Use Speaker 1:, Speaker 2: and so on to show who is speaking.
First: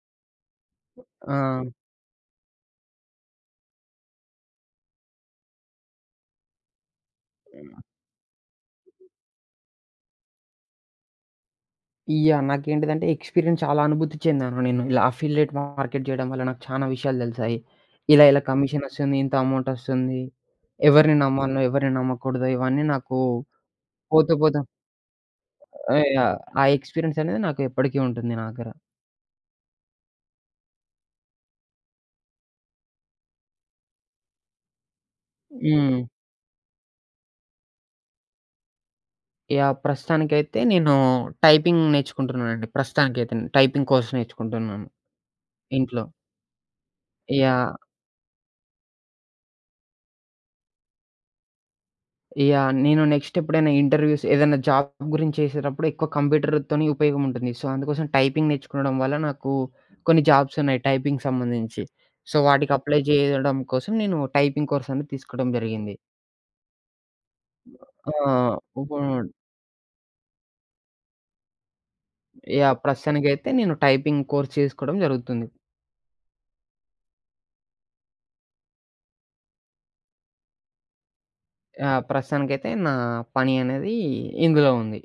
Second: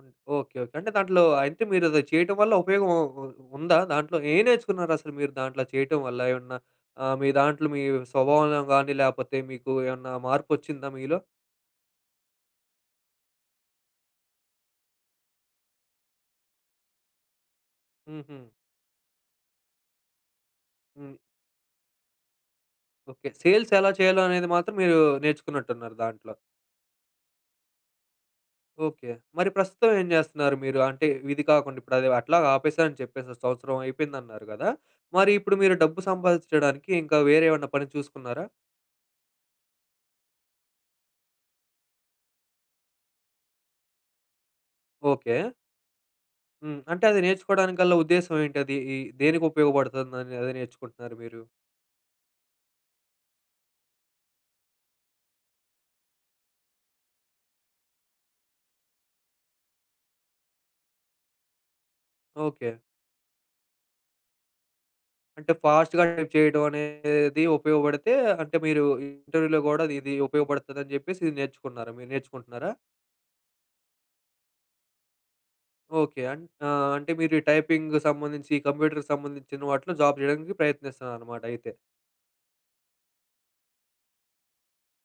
Speaker 1: Okay. Okay. అంటే దాంట్లో, అంటే
Speaker 2: ఆ!
Speaker 1: మీరది చేయటం వల్ల ఉపయోగం ఉ ఉ ఉందా దాంట్లో? ఏం నేర్చుకున్నారసలు మీరు దాంట్లో చేయటం వల్ల? ఏమన్నా ఆహ్, మీ దాంట్లో
Speaker 2: హ్మ్.
Speaker 1: మీ స్వభావంలో గానీ, లేపోతే మీకు ఏమన్నా మార్పొచ్చిందా మీలో?
Speaker 2: యాహ్! నాకేంటిదంటే, ఎక్స్పీరియన్స్ చాలా అనుభూతి చెందాను నేను. ఇలా అఫిల్లేట్ మార్కెట్ జేయడం వల్ల, నాకు చానా విషయాలు దెలిసాయి. ఇలా, ఇలా
Speaker 1: హుహు.
Speaker 2: కమిషనొస్తుంది, ఇంత అమౌంటొస్తుంది,
Speaker 1: హ్మ్.
Speaker 2: ఎవరిని నమ్మాల్నో, ఎవరిని నమ్మకూడదో, ఇవన్నీ నాకూ
Speaker 1: ఓకే. సేల్స్ ఎలా చేయాలో
Speaker 2: పోతూ,
Speaker 1: అనేది
Speaker 2: పోతూ
Speaker 1: మాత్రం, మీరూ నేర్చుకున్నట్టున్నారు
Speaker 2: ఆ!
Speaker 1: దాంట్లో.
Speaker 2: యాహ్! ఆ ఎక్స్పీరియన్స్ అనేది నాకు ఎప్పడికీ ఉంటుంది నా దగ్గర.
Speaker 1: ఓకే. మరి ప్రస్తుతం ఏం చేస్తున్నారు మీరు? అంటే, విది కాకుండా ఇప్పుడదవి అట్లాగ ఆపేశా అని చెప్పేసి, సంవత్సరం అయిపోయిందన్నారు గదా! మరిప్పుడు, మీరు డబ్బు
Speaker 2: హ్మ్.
Speaker 1: సంపాదిచ్చడానికి, ఇంకా వేరే ఏమన్నా పని చూసుకున్నారా?
Speaker 2: యాహ్! ప్రస్తుతానికైతే, నేనూ టైపింగ్ నేర్చుకుంటున్నానండి. ప్రస్తుతానికైతే టైపింగ్ కోర్స్ నేర్చుకుంటున్నాను.
Speaker 1: ఓకే.
Speaker 2: ఇంట్లో.
Speaker 1: హ్మ్. అంటే అది
Speaker 2: యాహ్!
Speaker 1: నేర్చుకోవడానిగల్ల ఉద్దేశం ఏంటది? ఈ దేనికుపయోగపడుతుందని అదే నేర్చుకుంటున్నారు మీరు?
Speaker 2: యాహ్! నేను నెక్స్టెప్పుడైనా ఇంటర్వ్యూస్, ఏదన్నా జాబ్ గురించేసేడప్పుడెక్కువ కంప్యూటరుతోని ఉపయోగముంటుంది. సో, అందుకోసం టైపింగ్ నేర్చుకొనడం వల్ల నాకూ, కొన్ని జాబ్సున్నాయి టైపింగ్ సంబంధించి. సో, వాటికి
Speaker 1: ఓకే.
Speaker 2: అప్లై జేయడం కోసం నేనూ టైపింగ్ కోర్సనేది తీసుకోడం
Speaker 1: అంటే,
Speaker 2: జరిగింది.
Speaker 1: ఫాస్ట్‌గా చేయడమనేది
Speaker 2: ఆ!
Speaker 1: ఉపయోగపడితే, అంటే మీరు
Speaker 2: ఉపయోడ్
Speaker 1: ఇంటర్వ్యూ‌లో గూడా అదిది ఉపయోగపడతదని చెప్పేసి ఇది నేర్చుకున్నారా మీ నేర్చుకుంటున్నారా?
Speaker 2: యాహ్! ప్రస్తుతానికైతే, నేను టైపింగ్ కోర్స్ చేసుకోవడం జరుగుతుంది.
Speaker 1: ఓకే. అన్ ఆహ్, అంటే మీరీ టైపింగ్ సంబంధించి, కంప్యూటరరుకి సంబంధించిన వాటిలో జాబ్ జేయడానికి ప్రయత్నిస్తన్నారనమాట అయితే.
Speaker 2: యాహ్! ప్రస్తుతానికైతే, నా పని అనేదీ ఇందులో ఉంది.